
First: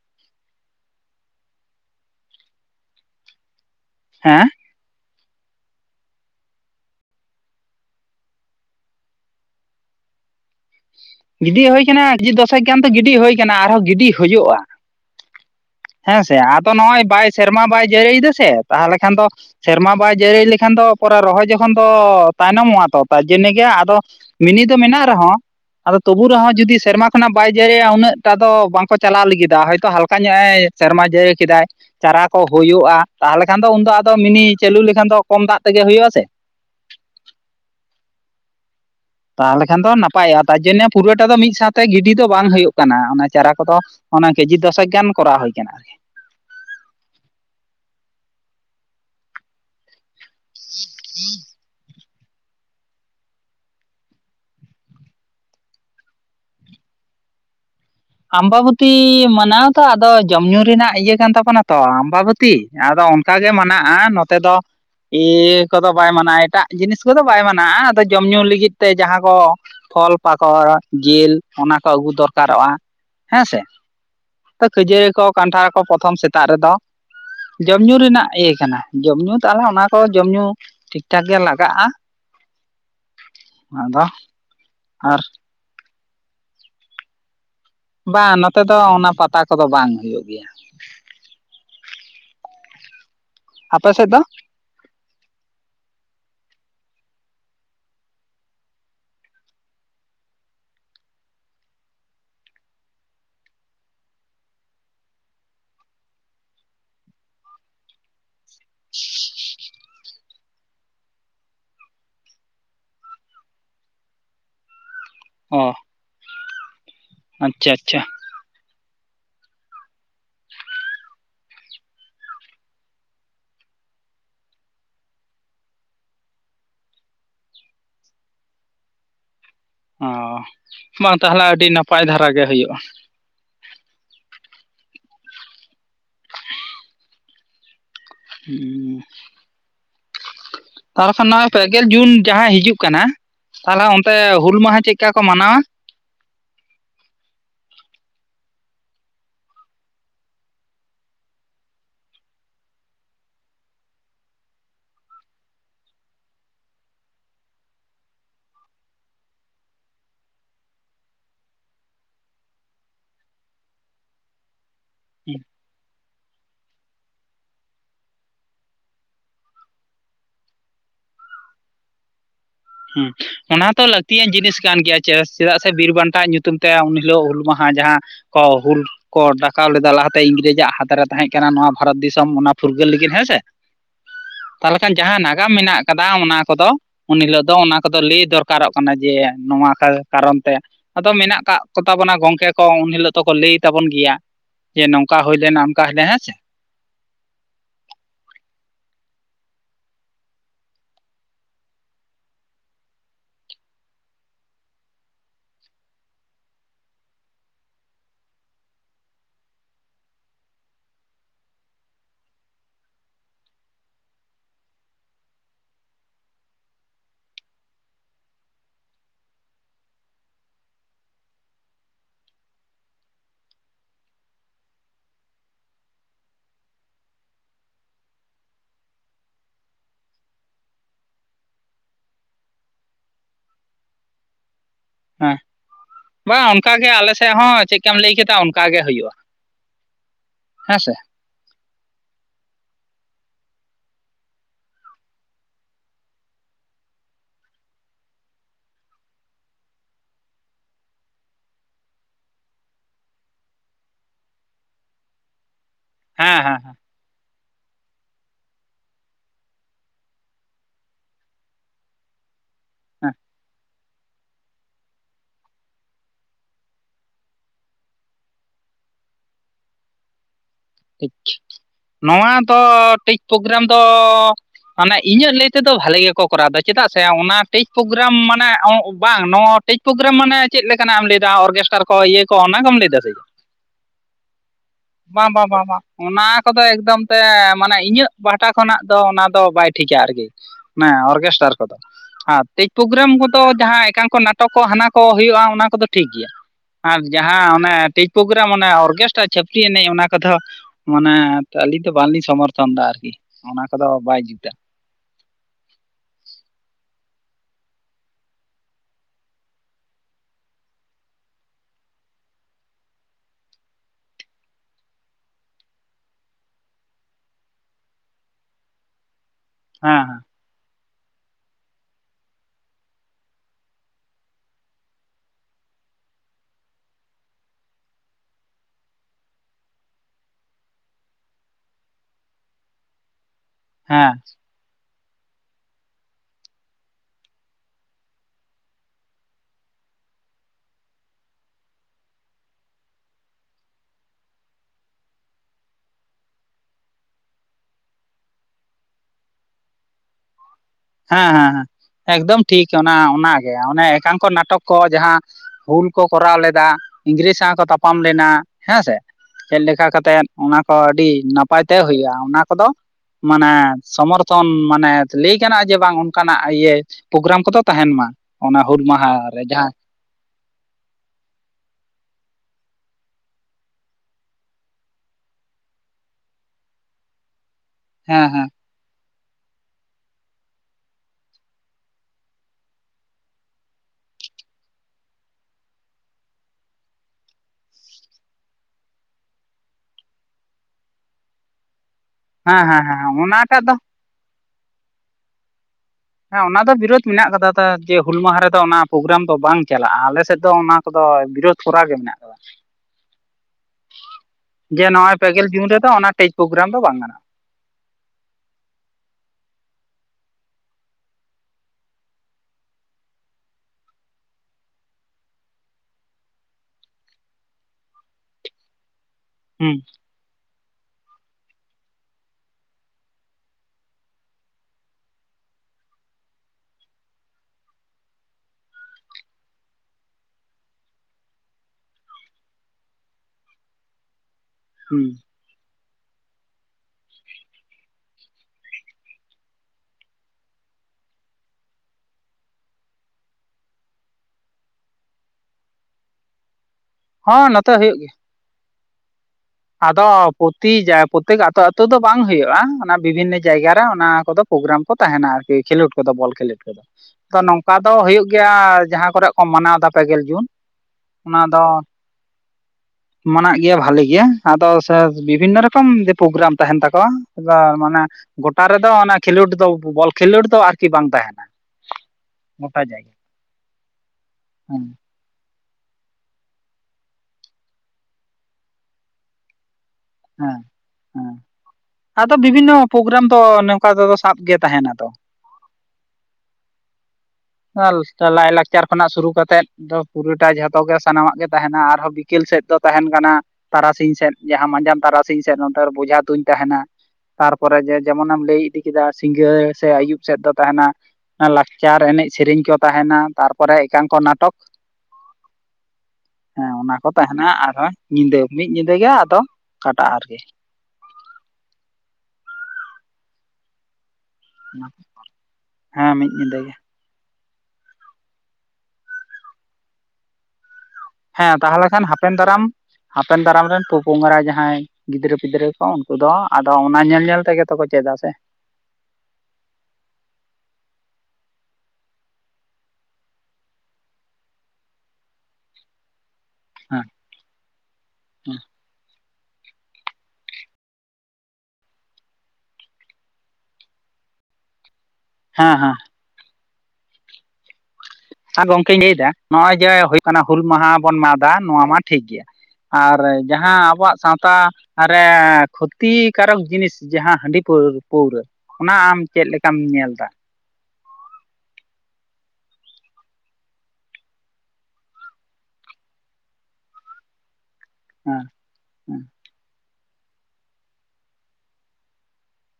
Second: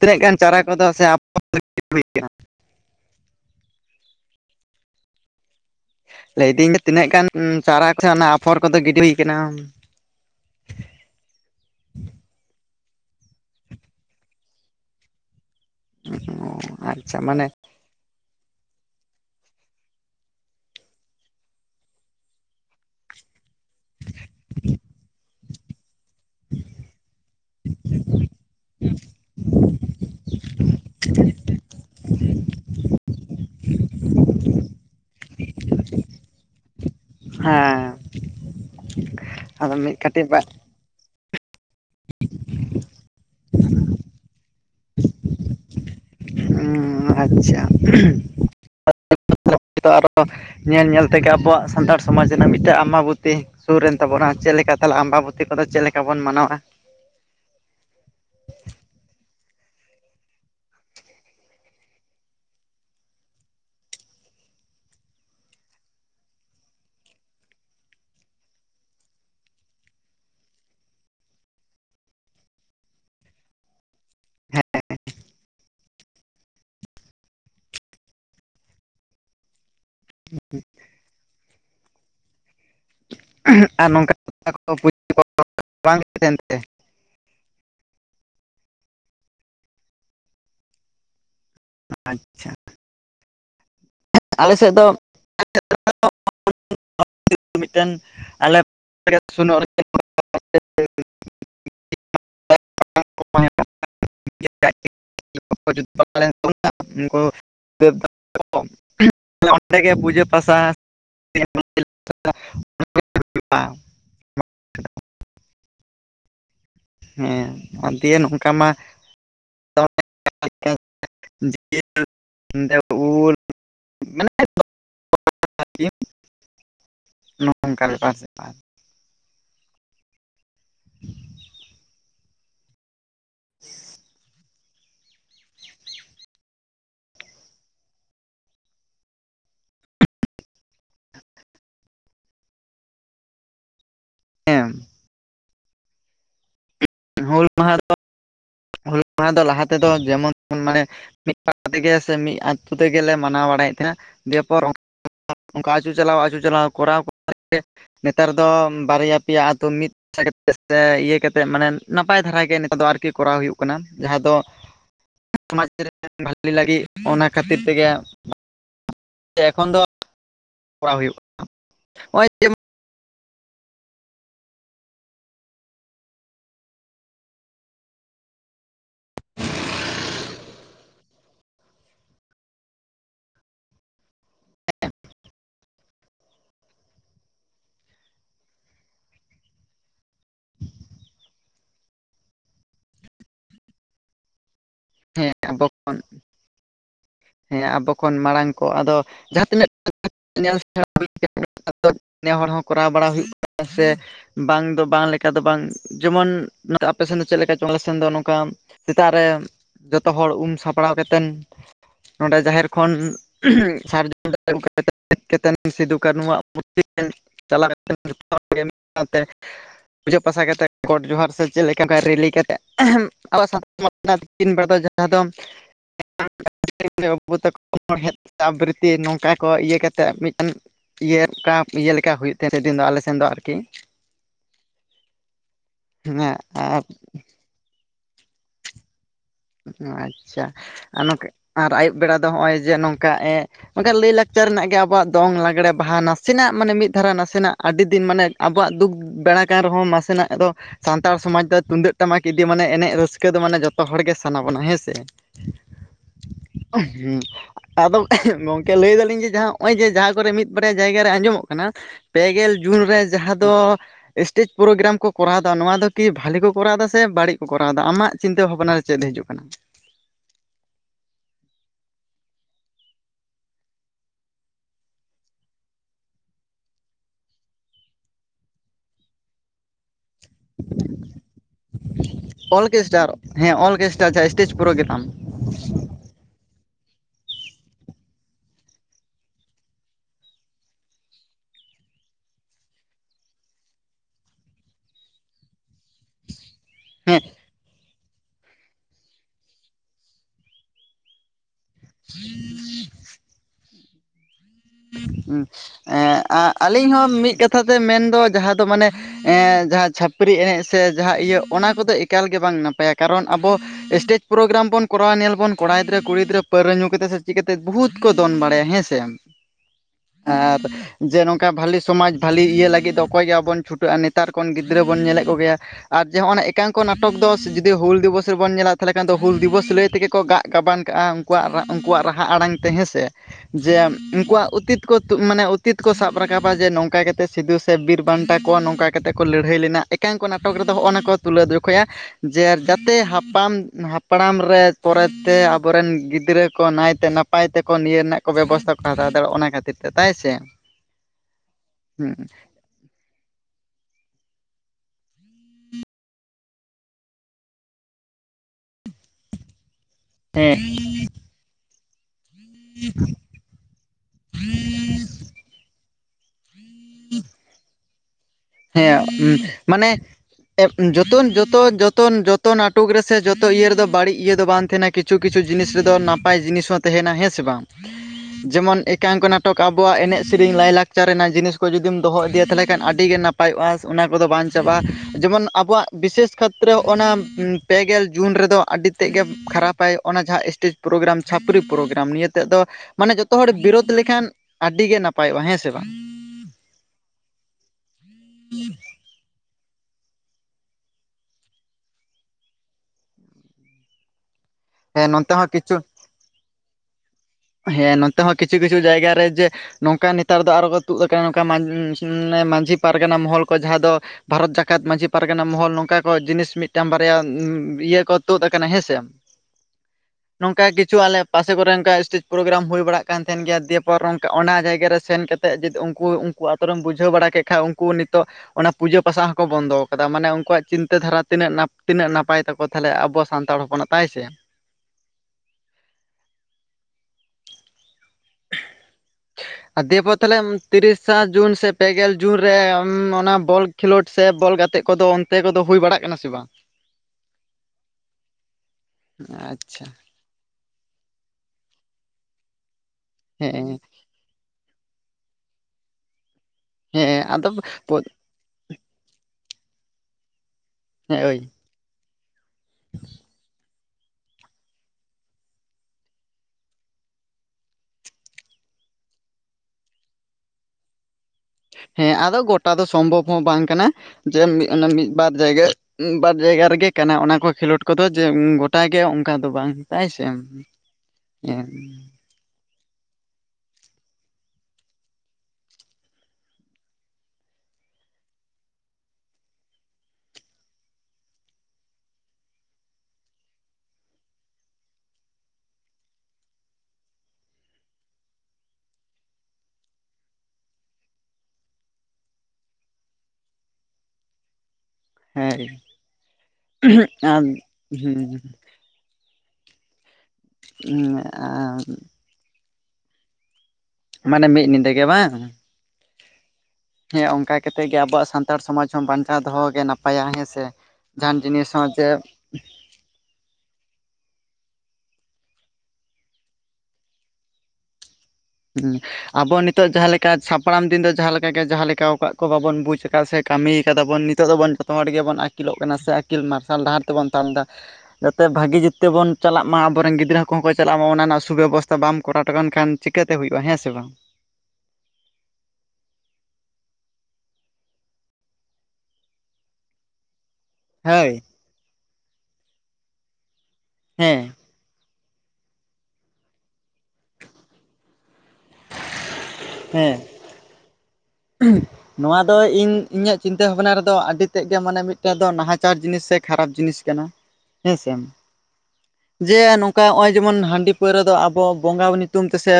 ᱛᱤᱱᱟᱹᱜ ᱜᱟᱱ ᱪᱟᱨᱟ ᱠᱚᱫᱚ ᱥᱮ ᱟᱯᱨ, [unintelligible] ᱦᱩᱭ ᱠᱟᱱᱟ, [unintelligible] ᱦᱮᱸ, ᱞᱟᱹᱭᱫᱟᱹᱧ ᱛᱤᱱᱟᱹᱜ ᱜᱟᱱ ᱪᱟᱨᱟ ᱠᱚ ᱚᱱᱟ ᱟᱯᱷᱚᱨ ᱠᱚᱫᱚ ᱜᱤᱰᱤ ᱦᱩᱭ ᱠᱟᱱᱟ᱾ ᱜᱤᱰᱤ ᱦᱩᱭ ᱠᱟᱱᱟ ᱠᱤᱡᱤ ᱫᱚᱥᱮᱠ ᱜᱟᱱ ᱫᱚ ᱜᱤᱰᱤ ᱦᱚᱭ ᱠᱟᱱᱟ ᱟᱨᱦᱚᱸ ᱜᱤᱰᱤ ᱦᱩᱭᱩᱜᱼᱟ᱾ ᱦᱮᱸ ᱥᱮ ᱚ ᱟᱫᱚ ᱱᱚᱜᱼᱚᱭ ᱟᱪᱪᱷᱟ ᱵᱟᱭ ᱢᱟᱱᱮ ᱥᱮᱨᱢᱟ ᱵᱟᱭ ᱡᱟᱹᱨᱤᱭ ᱫᱟ ᱥᱮ᱾ ᱛᱟᱦᱚᱞᱮ ᱠᱷᱟᱱ ᱫᱚ, ᱥᱮᱨᱢᱟ ᱵᱟᱭ ᱡᱟᱹᱨᱤ ᱞᱮᱠᱷᱟᱱ ᱫᱚ, ᱯᱚᱨᱮ ᱨᱚᱦᱚᱭ ᱡᱚᱠᱷᱚᱱ ᱫᱚ, ᱛᱟᱭᱱᱚᱢᱚᱜᱼᱟ ᱛᱚ᱾ ᱛᱟᱨ ᱡᱚᱱᱱᱮ ᱜᱮ, ᱟᱫᱚ ᱢᱤᱱᱤ ᱫᱚ ᱢᱮᱱᱟᱜ ᱨᱮᱦᱚᱸ, ᱟᱫᱚ ᱛᱚᱵᱩ ᱨᱮᱦᱚᱸ ᱡᱩᱫᱤ ᱥᱮᱨᱢᱟ ᱠᱷᱚᱱᱟᱜ ᱵᱟᱭ ᱡᱟᱹᱲᱤᱭᱟ ᱩᱱᱟᱹᱜ ᱴᱟ ᱫᱚ ᱵᱟᱝᱠᱚ ᱪᱟᱞᱟᱣ ᱞᱟᱹᱜᱤᱫᱟ ᱦᱚᱭᱛᱳ ᱦᱟᱞᱠᱟ ᱧᱚᱜ ᱮ, ᱥᱮᱨᱢᱟ ᱡᱟᱹᱭ ᱠᱮᱫᱟᱭ᱾ ᱪᱟᱨᱟ ᱠᱳ ᱦᱚᱭᱚᱜᱼᱟ, ᱛᱟᱦᱚᱞᱮ ᱠᱷᱟᱱ ᱫᱚ ᱩᱱᱫᱚ ᱟᱫᱚ ᱢᱤᱱᱤ ᱪᱟᱹᱞᱩ ᱞᱮᱠᱷᱟᱱ ᱫᱚ ᱠᱚᱢ ᱫᱟᱜ ᱛᱮᱜᱮ ᱦᱚᱭᱚᱜᱼᱟ ᱥᱮ᱾ ᱦᱮᱸ ᱛᱟᱦᱚᱞᱮ ᱟᱫᱚ ᱠᱷᱟᱱ ᱫᱚ ᱢᱤᱫ ᱠᱟᱹᱴᱤᱡ ᱱᱟᱯᱟᱭᱚᱜᱼᱟ ᱛᱟᱭ ᱡᱟᱱᱮ ᱯᱩᱨᱟᱹ ᱴᱟᱜ ᱫᱚ ᱢᱤᱫ ᱥᱟᱶᱛᱮ ᱜᱤᱰᱤ ᱫᱚ ᱵᱟᱝ ᱦᱚᱭᱚᱜ ᱠᱟᱱᱟ ᱚᱱᱟ ᱪᱟᱨᱟ ᱠᱳ ᱫᱳ ᱚᱱᱟ ᱠᱮᱡᱤ ᱫᱚᱥ ᱮᱠ ᱜᱟᱱ ᱠᱳᱨᱟᱣ ᱦᱩᱭ ᱟᱠᱟᱱᱟ᱾ ᱦᱩᱸ ᱟᱪᱪᱷᱟ [unintelligible] [unintelligible] ᱧᱮᱞ ᱧᱮᱞ ᱛᱮᱜᱮ ᱟᱵᱚᱣᱟᱜ ᱥᱟᱱᱛᱟᱲ ᱥ ᱥᱚᱢᱟᱡᱽ ᱨᱮᱱᱟᱜ ᱢᱤᱫᱴᱮᱜ ᱟᱢᱵᱟᱵᱩᱛᱤ ᱥᱩᱨᱮ ᱮᱱ ᱛᱟᱵᱚᱱᱟ, ᱪᱮᱫ ᱞᱮᱠᱟ ᱛᱟᱦᱚᱞᱮ ᱟᱢᱵᱟᱵᱩᱛᱤ ᱠᱚᱫᱚ ᱪᱮᱫ ᱞᱮᱠᱟ ᱵᱚᱱ ᱢᱟᱱᱟᱣᱟ? ᱟᱢᱵᱟᱵᱚᱛᱤ ᱢᱟᱱᱟᱣ ᱛᱚ ᱟᱫᱚ ᱡᱚᱢ ᱧᱩ ᱨᱮᱱᱟᱜ ᱤᱭᱟᱹ ᱠᱟᱱ ᱛᱟᱵᱚᱱᱟ ᱛᱚ ᱟᱢᱵᱟᱵᱩᱛ ᱛᱤ ᱟᱫᱚ ᱚᱱᱠᱟ ᱜᱮ ᱢᱟᱱᱟᱜᱼᱟ ᱱᱚᱛᱮ ᱫᱚ ᱤᱭᱟᱹ ᱠᱚᱫᱚ ᱵᱟᱭ ᱢᱟᱱᱟ ᱮᱴᱟᱜ ᱡᱤᱱᱤᱥ ᱠᱚᱫᱚ ᱵᱟᱭ ᱢᱟᱱᱟᱜ-ᱟ ᱫᱚ ᱡᱚᱢ ᱧᱩ ᱞᱟᱹᱜᱤᱫ ᱛᱮ ᱡᱟᱦᱟᱸ ᱠᱚ ᱯᱷᱚᱞ ᱯᱟᱠᱚᱲ ᱡᱤᱞ ᱚᱱᱟ ᱠᱚ ᱟᱹᱜᱩ ᱫᱚᱨᱠᱟᱨᱚᱜᱼᱟ᱾ ᱦᱮᱸ ᱥᱮ ᱛᱚ ᱠᱷᱟᱹᱡᱟᱹᱲᱤ ᱠᱚ ᱠᱟᱱᱴᱷᱟᱲ ᱠᱚ ᱯᱨᱚᱛᱷᱚᱢ ᱥᱮᱛᱟᱜ ᱨᱮ ᱫᱚ ᱡᱚᱢ ᱧᱩ ᱨᱮᱱᱟᱜ ᱤᱭᱟᱹ ᱠᱟᱱᱟ ᱡᱚᱢ ᱧᱩ ᱛᱟᱦᱚᱞᱮ ᱚᱱᱟ ᱠᱚ ᱡᱚᱢ ᱧᱩ ᱴᱷᱤᱠ ᱴᱷᱟᱠ ᱜᱮ ᱞᱟᱜᱟᱜᱼᱟ ᱟᱨ ᱟᱫᱚ ᱱᱚᱝᱠᱟ ᱟᱨ [unintelligible] ᱵᱟᱝ ᱛᱟᱦᱮᱱ ᱛᱮ ᱵᱟᱝ ᱱᱚᱛᱮ ᱫᱚ ᱚᱱᱟ ᱯᱟᱛᱟ ᱠᱚ ᱫᱚ ᱵᱟᱝ ᱦᱩᱭᱩᱜ ᱜᱮᱭᱟ ᱾ ᱟᱪᱪᱷᱟ ᱟᱯᱮ ᱥᱮᱫ ᱫᱚ ᱟᱞᱮ ᱥᱮᱫ ᱫᱚ [unintelligible] [unintelligible] ᱢᱤᱫ ᱴᱮᱱ ᱟᱞᱮ [unintelligible] [unintelligible] ᱩᱱᱠᱩ [unintelligible] ᱚᱸᱰᱮᱜ ᱜᱮ ᱯᱩᱡᱟᱹ ᱯᱟᱥᱟ [unintelligible] ᱦᱩᱭᱩᱜ ᱚᱸ ᱦᱮᱸ ᱟᱨ ᱟᱪᱪᱷᱟ ᱫᱤᱭᱮ ᱱᱚᱝᱠᱟ ᱢᱟ [unintelligible] ᱡᱤᱞ ᱫᱮ ᱩᱞ [unintelligible] ᱢᱮ [unintelligible] ᱱᱚᱝᱠᱟ ᱞᱮᱠᱟ ᱥᱮᱫᱟᱭ ᱚ ᱵᱟᱝ ᱛᱟᱦᱚᱞᱮ ᱟᱹᱰᱤ ᱱᱟᱯᱟᱭ ᱫᱷᱟᱨᱟ ᱜᱮ ᱦᱚᱭᱚᱜᱼᱟ ᱾ [inaudible] ᱦᱩᱸ ᱛᱟᱨᱟᱥᱟ ᱱᱟᱜᱼᱚᱭ ᱯᱮᱜᱮᱞ ᱡᱩᱱ ᱡᱟᱦᱟᱸ ᱦᱤᱡᱩᱜ ᱠᱟᱱᱟ ᱛᱟᱦᱞᱮ ᱚᱱᱛᱮ ᱦᱩᱞ ᱦᱮᱸ ᱢᱟᱦᱟᱸ ᱪᱮᱫ ᱞᱮᱠᱟ ᱠᱚ ᱢᱟᱱᱟᱣᱟ ᱾ ᱦᱩᱞ ᱢᱟᱦᱟᱸ ᱫᱚ ᱦᱩᱞ ᱢᱟᱦᱟ ᱫᱚ ᱞᱟᱦᱟ ᱛᱮᱫᱚ ᱡᱮᱢᱚᱱ ᱢᱟᱱᱮ ᱢᱤᱫ ᱯᱟᱲᱟ ᱛᱮᱜᱮ ᱥᱮ ᱢᱤᱫ ᱟᱹᱛᱩ ᱛᱮᱜᱮ ᱞᱮ ᱢᱟᱱᱟᱣ ᱵᱟᱲᱟᱭᱮᱫ ᱛᱟᱦᱮᱱᱟ ᱫᱤᱭᱟᱹᱯᱚᱨ ᱚᱱᱠᱟ ᱟᱹᱪᱩ ᱪᱟᱞᱟᱣ ᱟᱹᱪᱩ ᱪᱟᱞᱟᱣ ᱠᱚᱨᱟᱣ ᱠᱚ [unintelligible] ᱱᱮᱛᱟᱨ ᱫᱚ ᱵᱟᱨᱭᱟ ᱯᱮᱭᱟ ᱟᱛᱩ ᱢᱤᱫ ᱯᱟᱥᱟᱛᱮᱫ ᱥᱮ ᱤᱭᱟᱹ ᱠᱟᱛᱮᱫ ᱢᱟᱱᱮ ᱱᱟᱯᱟᱭ ᱫᱷᱟᱨᱟ ᱜᱮ ᱱᱮᱛᱟᱨ ᱫᱚ ᱟᱨᱠᱤ ᱠᱚᱨᱟᱣ ᱦᱩᱭᱩᱜ ᱠᱟᱱᱟ ᱡᱟᱦᱟᱸ ᱫᱚ ᱥᱚᱢᱟᱡᱽ ᱨᱮ ᱵᱷᱟᱹᱞᱤ ᱞᱟᱹᱜᱤᱫ ᱚᱱᱟ ᱠᱷᱟᱹᱛᱤᱨ ᱛᱮᱜᱮ ᱮᱠᱷᱚᱱ ᱫᱚ ᱠᱚᱨᱟᱣ ᱦᱩᱭᱩᱜᱼᱟ ᱱᱚᱜᱼᱚᱭ ᱡᱮ ᱦᱩᱸ ᱚᱱᱟ ᱛᱚ ᱞᱟᱹᱠᱛᱤᱭᱟᱱ ᱡᱤᱱᱤᱥ ᱠᱟᱱ ᱜᱮᱭᱟ ᱪᱮᱫᱟᱜ ᱥᱮ ᱵᱤᱨ ᱵᱟᱱᱴᱟᱣᱟᱜ ᱧᱩᱛᱩᱢ ᱛᱮ ᱩᱱ ᱦᱤᱞᱚᱜ ᱦᱩᱞ ᱢᱟᱦᱟᱸ ᱡᱟᱦᱟᱸ ᱠᱳ ᱦᱩᱞ ᱠᱳ ᱰᱟᱠᱟᱣ ᱞᱮᱫᱟ ᱞᱟᱦᱟᱛᱮ ᱤᱝᱨᱮᱡᱟᱜ ᱦᱟᱛ ᱨᱮ ᱛᱟᱦᱮᱸ ᱠᱟᱱᱟ ᱱᱚᱶᱟ ᱵᱷᱟᱨᱚᱛ ᱫᱤᱥᱚᱢ ᱚᱱᱟ ᱯᱷᱩᱨᱜᱟᱹᱞ ᱞᱟᱹᱜᱤᱫ ᱦᱮᱸ ᱥᱮ ᱛᱟᱦᱞᱮ ᱠᱷᱟᱱ ᱡᱟᱦᱟᱸ ᱱᱟᱜᱟᱢ ᱢᱮᱱᱟᱜ ᱟᱠᱟᱫᱟ ᱚᱱᱟ ᱠᱚᱫᱚ ᱩᱱ ᱦᱤᱞᱚᱜ ᱫᱚ ᱫᱳ ᱚᱱᱟ ᱠᱳ ᱫᱳ ᱞᱟᱹᱭ ᱫᱳᱨᱠᱟᱨᱳᱜ ᱠᱟᱱᱟ ᱡᱮ ᱱᱚᱶᱟ ᱠᱟᱨᱚᱱ ᱛᱮ ᱟᱫᱚ ᱢᱮᱱᱟᱜ ᱟᱠᱟᱜ ᱠᱚ ᱛᱟᱵᱳᱱᱟ ᱜᱚᱝᱠᱮ ᱠᱳ ᱩᱱ ᱦᱤᱞᱚᱜ ᱫᱳ ᱠᱳ ᱞᱟᱹᱭ ᱛᱟᱵᱚᱱ ᱜᱮᱭᱟ ᱾ ᱡᱮ ᱱᱚᱝᱠᱟ ᱦᱩᱭ ᱞᱮᱱᱟ ᱟᱵᱚ ᱚᱱᱠᱟ ᱠᱷᱚᱱ ᱦᱤᱞᱮ ᱦᱮᱸᱥᱮ ᱦᱮᱸ ᱟᱵᱚ ᱠᱷᱚᱱ ᱢᱟᱲᱟᱝ ᱠᱚ ᱟᱫᱚ ᱡᱟᱦᱟᱸ ᱛᱤᱱᱟᱹᱜ [unintelligible] ᱧᱮᱞ ᱥᱮ [unintelligible] ᱱᱮ ᱦᱚᱲ ᱦᱚᱸ ᱠᱚᱨᱟᱣ ᱵᱟᱲᱟ ᱦᱩᱭᱩᱜ ᱠᱟᱱᱟ ᱥᱮ ᱵᱟᱝ ᱫᱚ ᱵᱟᱝ ᱞᱮᱠᱟ ᱫᱚ ᱵᱟᱝ ᱡᱮᱢᱚᱱ ᱱᱚᱛᱮ ᱟᱯᱮ ᱥᱮᱱ ᱫᱚ ᱪᱮᱫ ᱞᱮᱠᱟ ᱪᱚᱝ, ᱟᱞᱮ ᱥᱮᱱ ᱫᱚ ᱱᱚᱝᱠᱟ ᱥᱮᱛᱟᱜ ᱨᱮ ᱡᱚᱛᱚ ᱦᱚᱲ ᱩᱢ ᱥᱟᱯᱲᱟᱣ ᱠᱟᱛᱮᱱ ᱱᱚᱸᱰᱮ ᱡᱟᱦᱮᱨ ᱠᱷᱚᱱ [unintelligible] ᱥᱟᱨᱡᱚᱢ ᱫᱟᱨᱮ ᱟ. ᱜᱩ ᱠᱟᱛᱮ ᱦ ᱠᱟᱛᱮ ᱥᱤᱫᱩ ᱠᱟᱱᱦᱩ ᱣᱟᱜ ᱯᱩᱨᱛᱤᱢᱟ ᱨᱮ ᱪᱟᱞᱟᱣ ᱠᱟᱛᱮᱜ [unintelligible] ᱯᱩᱡᱟᱹ ᱯᱟᱥᱟ ᱠᱟ ᱠᱟᱛᱮᱫ ᱜᱚᱴ ᱡᱚᱦᱟᱨ ᱥᱮ ᱪᱮᱫ ᱞᱮᱠᱟ ᱨᱤᱞᱤ ᱠᱟ ᱠᱟᱛᱮ ᱟᱵᱚᱣᱟ ᱜᱟᱲ ᱛᱤᱠᱤᱱ ᱵᱮᱲᱟ ᱫᱚ ᱡᱟᱦᱟᱸ ᱫᱚ ᱵ [unintelligible] ᱛᱟᱠᱚᱦᱵᱨᱤᱛᱤ ᱱᱚᱝᱠᱟ ᱠᱚ ᱤᱭᱟᱹ ᱠᱟ ᱠᱟᱛᱮᱮᱫ ᱢᱤᱫᱴᱮᱱ ᱤᱭᱟᱹᱠᱟ ᱤᱭᱟᱹ ᱞᱮᱠᱟ ᱦᱩᱭᱩᱜ ᱛᱮ ᱥᱮᱫᱤᱱ ᱫᱚ ᱟᱞᱮ ᱥᱮᱱ ᱫᱚ ᱟᱨᱠᱤ ᱦᱮᱸ ᱦᱮᱸ ᱵᱟᱝ ᱚᱱᱠᱟᱜ ᱜᱮ ᱟᱞᱮ ᱥᱮᱫ ᱦᱚᱸ ᱪᱮᱫᱠᱟᱢ ᱞᱟᱹᱭ ᱠᱮᱫᱟ ᱚᱱᱠᱟ ᱜᱮ ᱦᱩᱭᱩᱜ-ᱟ᱾ ᱟᱪᱪᱷᱟ ᱟᱨ ᱱᱚᱝᱠᱟ ᱟᱨ ᱟᱹᱭᱩᱵ ᱵᱮᱲᱟ ᱫᱚ ᱱᱚᱜ-ᱚᱭ ᱡᱮ ᱱᱚᱝᱠᱟ ᱵᱟᱠᱟᱱᱡ ᱞᱟᱹᱭ ᱞᱟᱠᱪᱟᱨ ᱨᱮᱱᱟᱜ ᱜᱮ ᱟᱵᱚᱣᱟᱜ ᱫᱚᱝ ᱞᱟᱜᱽᱲᱮ ᱵᱟᱦᱟ ᱱᱟᱥᱮᱱᱟᱜ ᱢᱟᱱᱮ ᱢᱤᱫ ᱫᱷᱟᱨᱟ ᱱᱟᱥᱮᱱᱟᱜ ᱟᱹᱰᱤ ᱫᱤᱱ ᱢᱟᱱᱮ ᱟᱵᱚᱣᱟᱜ ᱫᱩᱠ ᱵᱮᱲᱟ ᱠᱟᱱ ᱨᱮᱦᱚᱸ ᱱᱟᱥᱮᱱᱟᱜ ᱫᱚ ᱥᱟᱱᱛᱟᱲ ᱥᱚᱢᱟᱡᱽ ᱫᱚ ᱛᱩᱢᱫᱟᱹᱜ ᱴᱟᱢᱟᱠ ᱤᱫᱤ ᱢᱟᱱᱮ ᱮᱱᱮᱡ ᱨᱟᱹᱥᱠᱟᱹ ᱫᱚ ᱢᱟᱱᱮ ᱡᱚᱛᱚ ᱦᱚᱲ ᱜᱮ ᱥᱟᱱᱟ ᱵᱚᱱᱟ ᱦᱮᱸ ᱥᱮ ᱦᱮᱸ ᱦᱮᱸ ᱦᱩᱸ ᱟᱫᱚ ᱜᱚᱝᱠᱮ ᱞᱟᱹᱭ ᱫᱟᱞᱤᱧ ᱡᱮ ᱡᱟᱦᱟᱸ ᱱᱚᱜ-ᱚᱭ ᱡᱮ ᱡᱟᱦᱟᱸ ᱠᱚ ᱨᱮ ᱢᱤᱫ ᱵᱟᱨᱭᱟ ᱡᱟᱭᱜᱟ ᱨᱮ ᱟᱸᱡᱚᱢᱚᱜ ᱠᱟᱱᱟ ᱯᱮᱜᱮᱞ ᱡᱩᱱ ᱨᱮ ᱦᱮᱸ ᱡᱟᱦᱟᱸ ᱫᱚ ᱤᱥᱴᱮᱡᱽ ᱯᱨᱳᱜᱨᱟᱢ ᱠᱚ ᱠᱚᱨᱟᱣ ᱫᱟ ᱱᱚᱣᱟ ᱫᱚ ᱠᱤ ᱵᱷᱟᱹᱞᱤ ᱠᱚ ᱠᱚᱨᱟᱣ ᱫᱟ ᱥᱮ ᱵᱟᱹᱲᱤᱡ ᱠᱚ ᱠᱚᱨᱟᱣ ᱫᱟ ᱟᱢᱟᱜ ᱪᱤᱱᱛᱟᱹ ᱵᱷᱟᱵᱽᱱᱟ ᱪᱮᱫ ᱦᱤᱡᱩᱜ ᱠᱟᱱᱟ ᱱᱚᱣᱟ ᱫᱚ ᱴᱷᱤᱠ ᱯᱨᱳᱜᱨᱟᱢ ᱫᱚ ᱢᱟᱱᱮ ᱤᱧᱟᱹᱜ ᱞᱟᱹᱭ ᱛᱮᱫᱚ ᱵᱷᱟᱞᱮ ᱜᱮᱠᱚ ᱠᱚᱨᱟᱣ ᱮᱫᱟ ᱪᱮᱫᱟᱜ ᱥᱮ ᱚᱱᱟ ᱴᱮᱡᱽ ᱯᱨᱳᱜᱨᱟᱢ ᱢᱟᱱᱮ ᱵᱟᱝ ᱱᱚᱣᱟ ᱴᱮᱡᱽ ᱯᱨᱳᱜᱨᱟᱢ ᱢᱟᱱᱮ ᱪᱮᱫ ᱞᱮᱠᱟᱱᱟᱜ ᱮᱢ ᱞᱟᱹᱭ ᱫᱟ ᱚᱨᱠᱮᱥᱴᱟᱨ ᱠᱚ ᱤᱭᱟᱹ ᱠᱚ ᱚᱱᱟ ᱠᱚᱢ ᱞᱟᱹᱭ ᱫᱟ ᱚᱞᱠᱮᱥᱴᱟᱨ ᱥᱮ ᱦᱮᱸ ᱚᱞᱠᱮᱥᱴᱟᱨ ᱡᱟᱦᱟᱸ ᱥᱴᱮᱡᱽ ᱯᱨᱳᱜᱨᱟᱢ ᱵᱟᱝ ᱵᱟᱝ ᱵᱟᱝ ᱚᱱᱟ ᱠᱚᱫᱚ ᱮᱠᱫᱚᱢ ᱛᱮ ᱢᱟᱱᱮ ᱤᱧᱟᱹᱜ ᱯᱟᱦᱴᱟ ᱠᱷᱚᱱᱟᱜ ᱫᱚ ᱚᱱᱟ ᱫᱚ ᱵᱟᱭ ᱴᱷᱤᱠᱟ ᱟᱨᱠᱤ ᱢᱟᱱᱮ ᱚᱨᱠᱮᱥᱴᱟᱨ ᱠᱚᱫᱚ ᱟᱨ ᱛᱮᱡᱽ ᱯᱨᱳᱜᱨᱟᱢ ᱠᱚᱫᱚ ᱡᱟᱦᱟᱸ ᱮᱠᱟᱱ ᱠᱚ ᱱᱟᱴᱚᱠ ᱠᱚ ᱦᱟᱱᱟ ᱠᱚ ᱦᱩᱭᱩᱜ-ᱟ ᱚᱱᱟ ᱠᱚᱫᱚ ᱴᱷᱤᱠ ᱜᱮᱭᱟ ᱟᱨ ᱡᱟᱦᱟᱸ ᱚᱱᱟ ᱛᱮᱡᱽ ᱯᱨᱳᱜᱨᱟᱢ ᱚᱱᱟ ᱚᱨᱠᱮᱥᱴᱟᱨ ᱪᱷᱟᱹᱯᱲᱤ ᱮᱱᱮᱡ ᱚᱱᱟ ᱠᱚᱫᱚ ᱢᱟᱱᱮ ᱛᱚ ᱟᱹᱞᱤᱧ ᱫᱚ ᱵᱟᱝ ᱞᱤᱧ ᱥᱚᱢᱚᱨᱛᱷᱚᱱ ᱫᱟ ᱟᱨᱠᱤ ᱚᱱᱟ ᱠᱚᱫᱚ ᱵᱟᱭ ᱡᱩᱛᱟ ᱟᱹᱞᱤᱧ ᱦᱚᱸ ᱢᱤᱫ ᱠᱟᱛᱷᱟ ᱛᱮ ᱢᱮᱱ ᱫᱚ ᱡᱟᱦᱟᱸ ᱫᱚ ᱢᱟᱱᱮ ᱡᱟᱦᱟᱸ ᱪᱷᱟᱹᱯᱨᱤ ᱮᱱᱮᱡ ᱥᱮ ᱡᱟᱦᱟᱸ ᱤᱭᱟᱹ ᱚᱱᱟ ᱠᱚ ᱫᱚ ᱮᱠᱟᱞ ᱜᱮ ᱵᱟᱝ ᱱᱟᱯᱟᱭ ᱟ ᱠᱟᱨᱚᱱ ᱟᱵᱚ ᱥᱴᱮᱡᱽ ᱯᱨᱳᱜᱨᱟᱢ ᱵᱚᱱ ᱠᱚᱨᱟᱣᱟ ᱧᱮᱞ ᱵᱚᱱ ᱠᱚᱲᱟ ᱜᱤᱫᱽᱨᱟᱹ ᱠᱩᱲᱤ ᱜᱤᱫᱽᱨᱟᱹ ᱯᱟᱹᱣᱟᱹ ᱧᱩ ᱠᱟᱛᱮᱫ ᱥᱮ ᱪᱮᱫ ᱠᱟᱛᱮ ᱵᱚᱦᱩᱛ ᱠᱚ ᱫᱚᱱ ᱵᱟᱲᱟᱭᱟ ᱦᱮᱸ ᱥᱮ ᱦᱮᱸ ᱦᱮᱸ ᱟᱨ ᱡᱮ ᱱᱚᱝᱠᱟ ᱵᱷᱟᱹᱞᱤ ᱥᱚᱢᱟᱡᱽ ᱵᱷᱟᱹᱞᱤ ᱤᱭᱟᱹ ᱞᱟᱹᱜᱤᱫ ᱫᱚ ᱚᱠᱚᱭ ᱜᱮ ᱟᱵᱚᱱ ᱪᱷᱩᱴᱟᱹᱜ-ᱟ ᱱᱮᱛᱟᱨ ᱠᱷᱚᱱ ᱜᱤᱫᱽᱨᱟᱹ ᱵᱚᱱ ᱧᱮᱞ ᱮᱫ ᱠᱚ ᱜᱮᱭᱟ ᱟᱨ ᱡᱮ ᱱᱚᱜ-ᱚᱱᱟ ᱮᱠᱟᱝᱠᱚ ᱱᱟᱴᱚᱠ ᱫᱚ ᱡᱩᱫᱤ ᱦᱩᱞ ᱫᱤᱵᱚᱥ ᱨᱮᱵᱚᱱ ᱧᱮᱞᱟ ᱛᱟᱦᱚᱞᱮ ᱠᱷᱟᱱ ᱫᱚ ᱦᱩᱞ ᱫᱤᱵᱚᱥ ᱞᱟᱹᱭ ᱛᱮᱜᱮ ᱠᱚ ᱜᱟᱜ ᱜᱟᱵᱟᱱ ᱠᱟᱜ-ᱟ ᱩᱱᱠᱩᱣᱟᱜ ᱩᱱᱠᱩᱣᱟᱜ ᱨᱟᱦᱟ ᱟᱲᱟᱝ ᱛᱮ ᱦᱮᱸ ᱥᱮ ᱡᱮ ᱦᱮᱸ ᱩᱱᱠᱩᱣᱟᱜ ᱚᱛᱤᱛ ᱠᱚ ᱢᱟᱱᱮ ᱚᱛᱤᱛ ᱠᱚ ᱥᱟᱵ ᱨᱟᱠᱟᱵᱟ ᱡᱮ ᱱᱚᱝᱠᱟ ᱠᱟᱛᱮᱫ ᱥᱤᱫᱩ ᱥᱮ ᱵᱤᱨ ᱵᱟᱱᱴᱟ ᱠᱚᱣᱟ ᱱᱚᱝᱠᱟ ᱠᱟᱛᱮ ᱠᱚ ᱞᱟᱹᱲᱦᱟᱹᱭ ᱞᱮᱱᱟ ᱮᱠᱟᱝᱠᱚ ᱱᱟᱴᱚᱠ ᱨᱮᱫᱚ ᱦᱚᱜᱚ ᱱᱟ ᱠᱚ ᱛᱩᱞᱟᱹᱣ ᱡᱚᱠᱷᱟᱭᱟ ᱡᱮ ᱡᱟᱛᱮ ᱦᱟᱯᱟᱢ ᱦᱟᱯᱲᱟᱢ ᱨᱮ ᱯᱚᱨᱮ ᱛᱮ ᱟᱵᱚᱨᱮᱱ ᱜᱤᱫᱽᱨᱟᱹ ᱠᱚ ᱱᱟᱭᱛᱮ ᱱᱟ ᱱᱟᱯᱟᱭ ᱛᱮᱠᱚ ᱱᱤᱭᱟᱹ ᱨᱮᱱᱟᱜ ᱠᱚ ᱵᱮᱵᱚᱥᱛᱷᱟ ᱠᱚ ᱦᱟᱛᱟᱣ ᱫᱟᱲᱮᱭᱟᱜ-ᱟ ᱚᱱᱟ ᱠᱷᱟᱹᱛᱤᱨ ᱛᱮ ᱛᱟᱭ ᱥᱮ ᱦᱮᱸ ᱦᱮᱸ ᱦᱮᱸ ᱦᱩᱸ ᱮᱠᱫᱚᱢ ᱴᱷᱤᱠ ᱚᱱᱟ ᱚᱱᱟ ᱜᱮ ᱚᱱᱮ ᱮᱠᱟᱝᱠᱚ ᱱᱟᱴᱚᱠ ᱠᱚ ᱡᱟᱦᱟᱸ ᱦᱩᱞ ᱠᱚ ᱠᱚᱨᱟᱣ ᱞᱮᱫᱟ ᱤᱝᱨᱮᱡᱽ ᱥᱟᱶ ᱠᱚ ᱛᱟᱯᱟᱢ ᱞᱮᱱᱟ ᱦᱮᱸ ᱥᱮ ᱪᱮᱫ ᱞᱮᱠᱟ ᱠᱟᱛᱮᱫ ᱦᱮᱸ ᱚᱱᱟ ᱠᱚ ᱟᱹᱰᱤ ᱱᱟᱯᱟᱭ ᱛᱮ ᱦᱳᱭᱳᱜ-ᱟ ᱚᱱᱟ ᱠᱚ ᱫᱚ ᱢᱟᱱᱮ ᱥᱚᱢᱚᱨᱛᱷᱚᱱ ᱢᱟᱱᱮ ᱞᱟᱹᱭ ᱠᱟᱱᱟ ᱡᱮ ᱵᱟᱝ ᱚᱱᱠᱟᱱᱟᱜ ᱤᱭᱟᱹ ᱯᱨᱳᱜᱨᱟᱢ ᱠᱚᱫᱚ ᱛᱟᱦᱮᱱ ᱢᱟ ᱚᱱᱟ ᱦᱩᱞ ᱦᱮᱸ ᱢᱟᱦᱟ ᱨᱮ ᱡᱟᱦᱟᱸ ᱢᱟᱱᱮ ᱡᱚᱛᱚᱱ ᱡᱚᱛᱚ ᱡᱚᱛᱚᱱ ᱡᱚᱛᱚ ᱱᱟᱴᱚᱠ ᱨᱮ ᱥᱮ ᱡᱚᱛᱚ ᱤᱭᱟᱹ ᱨᱮᱫᱚ ᱵᱟᱹᱲᱤᱡ ᱤᱭᱟᱹ ᱫᱚ ᱵᱟᱝ ᱛᱟᱦᱮᱱᱟ ᱠᱤᱪᱷᱩ ᱠᱤᱪᱷᱩ ᱡᱤᱱᱤᱥ ᱨᱮᱫᱚ ᱱᱟᱯᱟᱭ ᱡᱤᱱᱤᱥ ᱦᱚᱸ ᱛᱟᱦᱮᱱᱟ ᱦᱮᱸ ᱥᱮ ᱵᱟᱝ ᱦᱮᱸ ᱦᱮᱸ ᱡᱮᱢᱚᱱ ᱮᱠᱟᱝᱠᱚ ᱱᱟᱴᱚᱠ ᱟᱵᱚᱣᱟᱜ ᱮᱱᱮᱡ ᱥᱮᱨᱮᱧ ᱞᱟᱭᱞᱟᱠᱪᱟᱨ ᱨᱮᱱᱟᱜ ᱡᱤᱱᱤᱥ ᱠᱚ ᱡᱩᱫᱤᱢ ᱫᱚᱦᱚ ᱤᱫᱤᱭᱟ ᱛᱟᱦᱚᱞᱮ ᱠᱷᱟᱱ ᱟᱹᱰᱤ ᱜᱮ ᱱᱟᱯᱟᱭ ᱱᱟᱯᱟᱭᱚᱜ-ᱟ ᱚᱱᱟ ᱠᱚᱫᱚ ᱵᱟᱝ ᱪᱟᱵᱟᱜ-ᱟ ᱡᱮᱢᱚᱱ ᱟᱵᱚᱣᱟᱜ ᱵᱤᱥᱮᱥ ᱠᱷᱮᱛᱨᱮ ᱦᱚᱸᱜ-ᱱᱟ ᱯᱮᱜᱮᱞ ᱡᱩᱱ ᱨᱮᱫᱚ ᱟᱹᱰᱤ ᱛᱮᱫ ᱜᱮ ᱠᱷᱟᱨᱟᱯᱟᱭ ᱚᱱᱟ ᱡᱟᱦᱟᱸ ᱮᱥᱴᱮᱡᱽ ᱯᱨᱳᱜᱨᱟᱢ ᱪᱷᱟᱹᱯᱨᱤ ᱯᱨᱳᱜᱨᱟᱢ ᱱᱤᱭᱟᱹ ᱛᱮᱜ ᱫᱚ ᱦᱮᱸ ᱦᱮᱸ ᱦᱮᱸ ᱢᱟᱱᱮ ᱡᱚᱛᱚ ᱦᱚᱲ ᱚᱱᱟᱴᱟᱜ ᱫᱚ ᱵᱤᱨᱳᱫ ᱞᱮᱠᱷᱟᱱ ᱟᱹᱰᱤ ᱜᱮ ᱱᱟᱯᱟᱭᱚᱜᱼᱟ ᱦᱮᱸ ᱥᱮ ᱵᱟᱝ? ᱦᱮᱸ ᱚᱱᱟ ᱫᱚ ᱵᱤᱨᱳᱛ ᱢᱮᱱᱟᱜ ᱠᱟᱫᱟ ᱛᱟ ᱡᱮ ᱦᱩᱞ ᱢᱟᱦᱟ ᱨᱮᱫᱚ ᱚᱱᱟ ᱯᱨᱳᱜᱨᱟᱢ ᱫᱚ ᱵᱟᱝ ᱪᱟᱞᱟᱜᱼᱟ, ᱟᱞᱮ ᱥᱮᱫ ᱫᱚ ᱚᱱᱟ ᱠᱚᱫᱚ ᱵᱤᱨᱳᱛ ᱠᱚᱨᱟ ᱜᱮ ᱢᱮᱱᱟᱜ ᱟᱠᱟᱫᱟ᱾ ᱡᱮ ᱦᱮᱸ ᱱᱚᱜᱼᱚᱭ ᱱᱚᱛᱮ ᱯᱮᱜᱮᱞ ᱦᱚᱸ ᱡᱩᱱ ᱠᱤᱪᱷᱩ ᱨᱮᱫᱚ ᱚᱱᱟ ᱴᱮᱡᱽ ᱯᱨᱳᱜᱨᱟᱢ ᱫᱚ ᱵᱟᱝ ᱜᱟᱱᱚᱜᱼᱟ᱾ ᱦᱮᱸ ᱱᱚᱛᱮ ᱦᱚᱸ ᱠᱤᱪᱷᱩ ᱠᱤᱪᱷᱩ ᱡᱟᱭᱜᱟ ᱨᱮ ᱡᱮ ᱱᱚᱝᱠᱟ ᱱᱮᱛᱟᱨ ᱫᱚ ᱟᱨᱦᱚ ᱠᱚ ᱛᱩᱫ ᱟᱠᱟᱱᱟ ᱱᱚᱝᱠᱟ ᱢᱟᱱ-ᱤᱸ-ᱮ-ᱢᱟᱹᱡᱷᱤ ᱯᱟᱨᱜᱟᱱᱟ ᱢᱚᱦᱚᱞ ᱠᱚ ᱡᱟᱦᱟᱸ ᱫᱚ ᱵᱷᱟᱨᱚᱛ ᱡᱟᱠᱟᱛ ᱢᱟᱹᱡᱷᱤ ᱯᱟᱨᱜᱟᱱᱟ ᱢᱚᱦᱚᱞ ᱱᱚᱝᱠᱟ ᱠᱚ ᱡᱤᱱᱤᱥ ᱢᱤᱜᱴᱟᱱ ᱵᱟᱨᱭᱟ ᱩᱢ ᱤᱭᱟᱹ ᱠᱚ ᱛᱩᱫ ᱟᱠᱟᱱᱟ ᱦᱮᱸ ᱥᱮ᱾ [inaudible] ᱦᱩᱸ᱾ ᱱᱚᱝᱠᱟ ᱠᱤᱪᱷᱩ ᱟᱞᱮ ᱯᱟᱥᱮ ᱠᱚᱨᱮ ᱚᱝᱠᱟ ᱥᱴᱮᱡ ᱯᱨᱳᱜᱨᱟᱢ ᱦᱩᱭ ᱵᱟᱲᱟᱜ ᱠᱟᱱ ᱛᱟᱦᱮᱱ ᱜᱮᱭᱟ ᱫᱤᱭᱮᱯᱚᱨ ᱚᱝᱠᱟ ᱚᱱᱟ ᱡᱟᱭᱜᱟ ᱨᱮ ᱥᱮᱱ ᱠᱟᱛᱮᱜ ᱡᱤᱫ ᱩᱱᱠᱩ ᱩ ᱠᱩ ᱟᱛᱳᱨᱮᱢ ᱵᱩᱡᱷᱟᱹᱣ ᱵᱟᱲᱟ ᱠᱮᱜ ᱠᱷᱟᱡ ᱩᱝᱠᱩ ᱱᱤᱛᱚᱜ ᱚᱱᱟ ᱯᱩᱡᱟᱹ ᱯᱟᱥᱟ ᱦᱚᱸᱠᱚ ᱵᱚᱱᱫᱚ ᱠᱟᱫᱟ ᱢᱟᱱᱮ ᱩᱝᱠᱩᱣᱟᱜ ᱪᱤᱱᱛᱟᱹ ᱫᱷᱟᱨᱟ ᱛᱤᱱᱟᱹᱜ ᱱᱟᱯ ᱛᱤᱱᱟᱹᱜ ᱱᱟᱯᱟᱭ ᱛᱟᱠᱚ ᱛᱟᱦᱚᱞᱮ ᱟᱵᱚ ᱥᱟᱱᱛᱟᱲ ᱦᱚᱯᱚᱱᱟᱜ ᱯᱟᱭ ᱥᱮ᱾ ᱦᱩᱸ᱾ ᱟ ᱫᱤᱭᱮᱯᱚᱨ ᱛᱟᱦᱞᱮ ᱩᱢ ᱛᱤᱨᱤᱥᱟ ᱡᱩᱱ ᱥᱮ ᱯᱮᱜᱮᱞ ᱡᱩᱱ ᱨᱮ ᱩᱱ ᱚᱱᱟ ᱵᱚᱞ ᱠᱷᱮᱞᱳᱰ ᱥᱮ ᱵᱚᱞ ᱜᱟᱛᱮᱜ ᱠᱚᱫᱚ ᱚᱱᱛᱮ ᱠᱚᱫᱚ ᱦᱩᱭ ᱵᱟᱲᱟᱜ ᱠᱟᱱᱟ ᱥᱮ ᱵᱟᱝ? ᱦᱚᱸ, ᱱᱚᱛᱮ ᱦᱳᱭᱳᱜ ᱜᱮᱭᱟ᱾ [inaudible] ᱟᱫᱚ ᱯᱨᱚᱛᱤ ᱡᱟ ᱯᱨᱚᱛᱛᱮᱠ ᱟᱹᱛᱚ ᱟᱹᱛᱳ ᱫᱚ ᱵᱟᱝ ᱦᱳᱭᱳᱜᱼᱟ, ᱚᱱᱟ ᱵᱤᱵᱷᱤᱱᱱᱚ ᱡᱟᱭᱜᱟ ᱦᱮᱸ ᱨᱮ ᱚᱱᱟ ᱠᱚᱫᱚ ᱯᱳᱜᱨᱟᱢ ᱠᱚ ᱛᱟᱦᱮᱱᱟ ᱟᱨᱠᱤ ᱠᱷᱮᱞᱳᱰ ᱠᱚᱫᱚ ᱵᱚᱞ ᱠᱷᱮᱞᱳᱰ ᱠᱚᱫᱚ, ᱦᱮᱸ ᱛᱚ ᱟᱫᱚ ᱱᱚᱝᱠᱟ ᱫᱚ ᱦᱳᱭᱳᱜ ᱜᱮᱭᱟ ᱡᱟᱦᱟᱸ ᱠᱚᱨᱮᱜ ᱠᱚ ᱢᱟᱱᱟᱣᱫᱟ ᱯᱮᱜᱮᱞ ᱡᱩᱱ, ᱦᱮᱸ ᱳᱭ ᱚᱱᱟ ᱫᱚ ᱢᱟᱱᱟᱜ ᱜᱮᱭᱟ ᱵᱷᱟᱞᱮ ᱜᱮ᱾ ᱟᱫᱚ ᱥᱮᱥ ᱵᱤᱵᱷᱤᱱᱱᱚ ᱨᱚᱠᱚᱢ ᱫᱤᱭᱮ ᱯᱳᱜᱨᱟᱢ ᱛᱟᱦᱮᱱ ᱛᱟᱠᱚᱣᱟ, ᱡᱟ ᱢᱟᱱᱮ ᱜᱚᱴᱟ ᱨᱮᱫᱚ ᱚᱱᱟ ᱠᱷᱮᱞᱳᱰ ᱫᱚ ᱵᱚᱞ ᱠᱷᱮᱞᱳᱰ ᱫᱚ ᱟᱨᱠᱤ ᱵᱟᱝ ᱛᱟᱦᱮᱱᱟ᱾ ᱦᱮᱸ, ᱟᱫᱚ ᱜᱚᱴᱟ ᱫᱚ ᱥᱚᱢᱵᱷᱚᱵ ᱦᱚᱸ ᱵᱟᱝ ᱠᱟᱱᱟ ᱡᱮ ᱢᱤᱜ ᱚᱱᱟ ᱦᱮᱸ ᱢᱤᱜ ᱵᱟᱨ ᱡᱟᱭᱜᱟ ᱩᱸ ᱵᱟᱨ ᱡᱟᱭᱜᱟ ᱨᱮᱜᱮ ᱠᱟᱱᱟ ᱚᱱᱟ ᱠᱚ ᱠᱷᱮᱞᱳᱰ ᱠᱚᱫᱚ ᱡᱮ ᱩᱸ ᱜᱚᱴᱟᱜᱮ ᱚᱝᱠᱟ ᱫᱚ ᱵᱟᱝ᱾ ᱛᱟᱭᱥᱮᱢ ᱦᱮᱸ ᱦᱮᱸ ᱮᱢ᱾ ᱟᱫᱚ ᱵᱤᱵᱷᱤᱱᱱᱚ ᱯᱳᱜᱨᱟᱢ ᱛᱚ ᱱᱚᱝᱠᱟ ᱫᱚᱫᱚ ᱥᱟᱵ ᱜᱮ ᱛᱟᱦᱮᱱᱟ ᱛᱚ᱾ ᱧᱮᱞ ᱛᱚ ᱞᱟᱭᱼᱞᱟᱠᱪᱟᱨ ᱠᱷᱚᱱᱟᱜ ᱥᱩᱨᱩ ᱠᱟᱛᱮᱫ᱾ ᱫᱚ ᱯᱩᱨᱟᱹᱴᱟ ᱡᱷᱚᱛᱚ ᱜᱮ ᱥᱟᱱᱟᱢᱟᱜ ᱜᱮ ᱛᱟᱦᱮᱱᱟ ᱟᱨᱦᱚᱸ ᱵᱤᱠᱮᱞ ᱥᱮᱜ ᱫᱚ ᱛᱟᱦᱮᱱ ᱠᱟᱱᱟ᱾ ᱛᱟᱨᱟᱥᱤᱧ ᱥᱮᱱ ᱡᱟᱦᱟᱸ ᱢᱟᱸᱡᱟᱱ ᱛᱟᱨᱟᱥᱤᱧ ᱥᱮᱫ ᱱᱚᱛᱮ ᱨᱮ ᱵᱚᱡᱷᱟ ᱛᱩᱧ ᱛᱟᱦᱮᱸᱱᱟ᱾ ᱛᱟᱨᱯᱚᱨᱮ ᱡᱮ ᱡᱮᱢᱚᱱᱮᱢ ᱞᱟᱹᱭ ᱤᱫᱤ ᱠᱮᱫᱟ ᱥᱤᱸᱜᱟᱹ ᱥᱮ ᱟᱭᱩᱵ ᱥᱮᱫ ᱫᱚ ᱛᱟᱦᱮᱱᱟ ᱞᱟᱠᱪᱟᱨ ᱮᱱᱮᱡ ᱥᱮᱨᱮᱧ ᱠᱚ ᱛᱟᱦᱮᱱᱟ ᱛᱟᱨᱯᱚᱨᱮ ᱮᱠᱟᱝᱠᱚ ᱱᱟᱴᱚᱠ᱾ ᱦᱮᱸ ᱦᱮᱸ ᱚᱱᱟ ᱠᱚ ᱟᱨ ᱛᱟᱦᱮᱱᱟ ᱟᱨᱦᱚᱸ ᱦᱩᱸ ᱧᱤᱫᱟᱹ ᱢᱤᱜ ᱧᱤᱫᱟᱹ ᱜᱮ ᱟᱫᱚ ᱠᱟᱴᱟᱜᱼᱟ ᱟᱨᱠᱤ᱾ ᱩᱸᱢ ᱮᱸᱻ᱾ ᱢᱟᱱᱮ ᱢᱤᱜ ᱱᱤᱸᱫᱟᱹ ᱜᱮ ᱵᱟᱝ? ᱦᱮᱸ, ᱢᱤᱜ ᱧᱤᱫᱟᱹ ᱜᱮ᱾ ᱦᱮᱸ ᱚᱝᱠᱟ ᱠᱟᱛᱮᱜ ᱜᱮ ᱟᱵᱚᱣᱟᱜ ᱥᱟᱱᱛᱟᱲ ᱥᱚᱢᱟᱡᱽ ᱦᱚᱸ ᱵᱟᱧᱪᱟᱣ ᱫᱚᱦᱚ ᱜᱮ ᱱᱟᱯᱟᱭᱟ, ᱦᱮᱸ ᱥᱮ? ᱡᱟᱦᱟᱱ ᱦᱮᱸ ᱡᱤᱱᱤᱥ ᱛᱟᱦᱚᱞᱮ ᱦᱚᱸ ᱠᱷᱟᱱ ᱡᱮ ᱦᱟᱯᱮᱱ ᱫᱟᱨᱟᱢ ᱦᱟᱯᱮᱱ ᱫᱟᱨᱟᱢ ᱨᱮᱱ ᱯᱚᱯᱚᱝᱨᱟ ᱡᱟᱦᱟᱸᱭ ᱜᱤᱫᱽᱨᱟᱹ ᱯᱤᱫᱽᱨᱟᱹ ᱠᱚ ᱩᱱᱠᱩ ᱫᱚ ᱟᱫᱚ ᱚᱱᱟ ᱧᱮᱞ ᱧᱮᱞ ᱛᱮᱜᱮ ᱛᱚ ᱠᱚ ᱪᱮᱫᱟ ᱥᱮ᱾ ᱦᱩᱸ᱾ ᱟᱵᱚ ᱱᱤᱛᱚᱜ ᱡᱟᱦᱟᱸ ᱞᱮᱠᱟ ᱥᱟᱯᱲᱟᱢ ᱫᱤᱱ ᱫᱚ ᱡᱟᱦᱟᱸ ᱞᱮᱠᱟ ᱜᱮ ᱡᱟᱦᱟᱸ ᱞᱮᱠᱟᱣ ᱠᱟᱜ ᱠᱚ ᱵᱟᱵᱚᱱ ᱵᱩᱡ ᱟᱠᱟᱜ ᱥᱮ ᱠᱟᱹᱢᱤ ᱠᱟᱫᱟ ᱵᱚᱱ ᱱᱤ ᱛᱚᱜ ᱫᱚᱵᱚᱱ ᱡᱚᱛᱚ ᱦᱚᱲ ᱜᱮᱵᱚᱱ ᱟᱹᱠᱤᱞᱚᱜ ᱠᱟᱱᱟ ᱥᱮ ᱟ ᱠᱤᱞ ᱢᱟᱨᱥᱟᱞ ᱰᱟᱦᱟᱨ ᱦᱮᱸ ᱛᱮᱵᱚᱱ ᱛᱟᱢ ᱫᱟ, ᱡᱟᱛᱮ ᱵᱷᱟᱹᱜᱤ ᱡᱩᱛ ᱛᱮᱵᱚᱱ ᱪᱟᱞᱟᱜ ᱢᱟ ᱟᱵᱚᱨᱮᱝ ᱜᱤᱫᱽᱨᱟᱹ ᱠᱚᱦᱚᱸ ᱠᱚ ᱪᱟᱞᱟᱜ ᱢᱟ ᱚᱱᱟ ᱱᱟᱜ ᱥᱩᱵᱮᱵᱚᱥᱛᱷᱟ ᱵᱟᱢ ᱠᱚᱨᱟᱣ ᱴᱚᱠᱟᱱ ᱠᱷᱟᱱ ᱪᱤᱠᱟᱹᱛᱮ ᱦᱩᱭᱩᱜᱼᱟ ᱦᱮᱸ ᱥᱮ ᱵᱟᱝ᱾ ᱦᱮᱸ ᱦᱮᱸ᱾ ᱟᱨ ᱜᱚᱝᱠᱮᱧ ᱞᱮᱭᱫᱟ ᱱᱚᱜᱼᱚᱭ ᱡᱮ ᱦᱳᱭᱳᱜ ᱠᱟᱱᱟ ᱦᱩᱞ ᱢᱟᱦᱟ ᱵᱚᱱ ᱦᱳᱭ ᱢᱟᱫᱟ ᱱᱚᱣᱟ ᱢᱟ ᱴᱷᱤᱠ ᱜᱮᱭᱟ, ᱟᱨ ᱡᱟᱦᱟᱸ ᱟᱵᱚᱣᱟᱜ ᱦᱮᱸ ᱥᱟᱶᱛᱟ ᱟᱨᱮ ᱠᱷᱚᱛᱤ ᱠᱟᱨᱚᱠ ᱡᱤᱱᱤᱥ ᱡᱟᱦᱟᱸ ᱦᱟᱺᱰᱤ ᱯᱟᱹᱣᱨᱟᱹ ᱯᱟᱣᱨᱟᱹ ᱚᱱᱟ ᱟᱢ ᱪᱮᱫ ᱞᱮᱠᱟᱢ ᱧᱮᱞ ᱦᱮᱸ ᱫᱟ? [unintelligible] ᱱᱚᱣᱟ ᱫᱚ ᱤᱧ ᱤᱧᱟᱹᱜ ᱪᱤᱱᱛᱟ ᱵᱷᱟᱵᱱᱟ ᱨᱮᱫᱚ, ᱟᱹᱰᱤ ᱛᱮᱜ ᱜᱮ ᱢᱟᱱᱮ ᱢᱤᱫᱴᱮᱜ ᱫᱚ ᱱᱟᱦᱟᱪᱟᱨ ᱡᱤᱱᱤᱥ ᱥᱮ ᱠᱷᱟᱨᱟᱯ ᱡᱤᱱᱤᱥ ᱠᱟᱱᱟ᱾ [inaudible] ᱦᱮᱸ ᱥᱮ ᱦᱮᱸ ᱡᱮ ᱱᱚᱝᱠᱟ ᱚᱭ ᱡᱮᱢᱚᱱ ᱦᱟᱺᱰᱤ ᱯᱟᱹᱣᱨᱟᱹ ᱫᱚ ᱟᱵᱚ ᱵᱚᱸᱜᱟ ᱧᱩᱛᱩᱢ ᱛᱮᱥᱮ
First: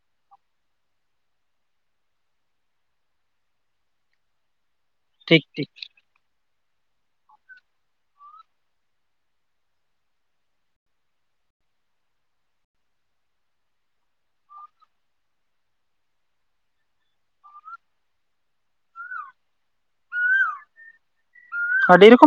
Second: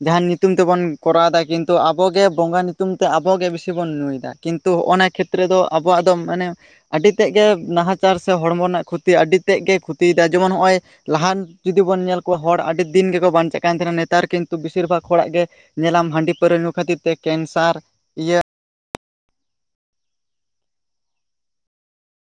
ᱡᱟᱦᱟᱱ ᱧᱤᱛᱩᱢ ᱛᱮᱵᱚᱱ ᱠᱚᱨᱟᱣ ᱫᱟ ᱠᱤᱱᱛᱩ ᱟᱵᱚ ᱜᱮ ᱵᱚᱸᱜᱟ ᱧᱤᱛᱩᱢ ᱛᱮ ᱟᱵᱚ ᱜᱮ ᱵᱤᱥᱤ ᱵᱚᱱ ᱱᱩᱭᱮᱫᱟ, ᱠᱤᱱᱛᱩ ᱦᱚᱜᱼᱱᱟ ᱴᱷᱤᱠ ᱠᱷᱮᱛᱨᱮ ᱫᱚ ᱴᱷᱤᱠ ᱟᱵᱚᱣᱟᱜ ᱫᱚ ᱢᱟᱱᱮ ᱟᱹᱰᱤ ᱛᱮᱫ ᱜᱮ ᱱᱟᱦᱟᱪᱟᱨ ᱥᱮ ᱦᱚᱲᱢᱚ ᱨᱮᱱᱟᱜ ᱠᱷᱚᱛᱤ ᱟᱹᱰᱤ ᱛᱮᱫ ᱜᱮ ᱠᱷᱚᱛᱤᱭᱮᱫᱟ ᱡᱮᱢᱚᱱ ᱱᱚᱜᱼᱚᱭ ᱞᱟᱦᱟᱱ ᱡᱩᱫᱤ ᱵᱚᱱ ᱧᱮᱞ ᱠᱚᱣᱟ ᱦᱚᱲ ᱟᱹᱰᱤ ᱫᱤᱱ ᱜᱮᱠᱚ ᱵᱟᱧᱪᱟᱜ ᱠᱟᱱ ᱛᱟᱦᱮᱱᱟ, ᱱᱮᱛᱟᱨ ᱠᱤᱱᱛᱩ ᱵᱮᱥᱤᱨ ᱵᱷᱟᱜᱽ ᱦᱚᱲᱟᱜ ᱜᱮ ᱧᱮᱞᱟᱢ ᱦᱟᱺᱰᱤ ᱯᱟᱹᱣᱨᱟᱹ ᱧᱩ ᱠᱷᱟᱹᱛᱤᱨ ᱛᱮ ᱠᱮᱱᱥᱟᱨ ᱤᱭᱟᱹ ᱟᱹᱰᱤ ᱨᱚᱠᱚᱢ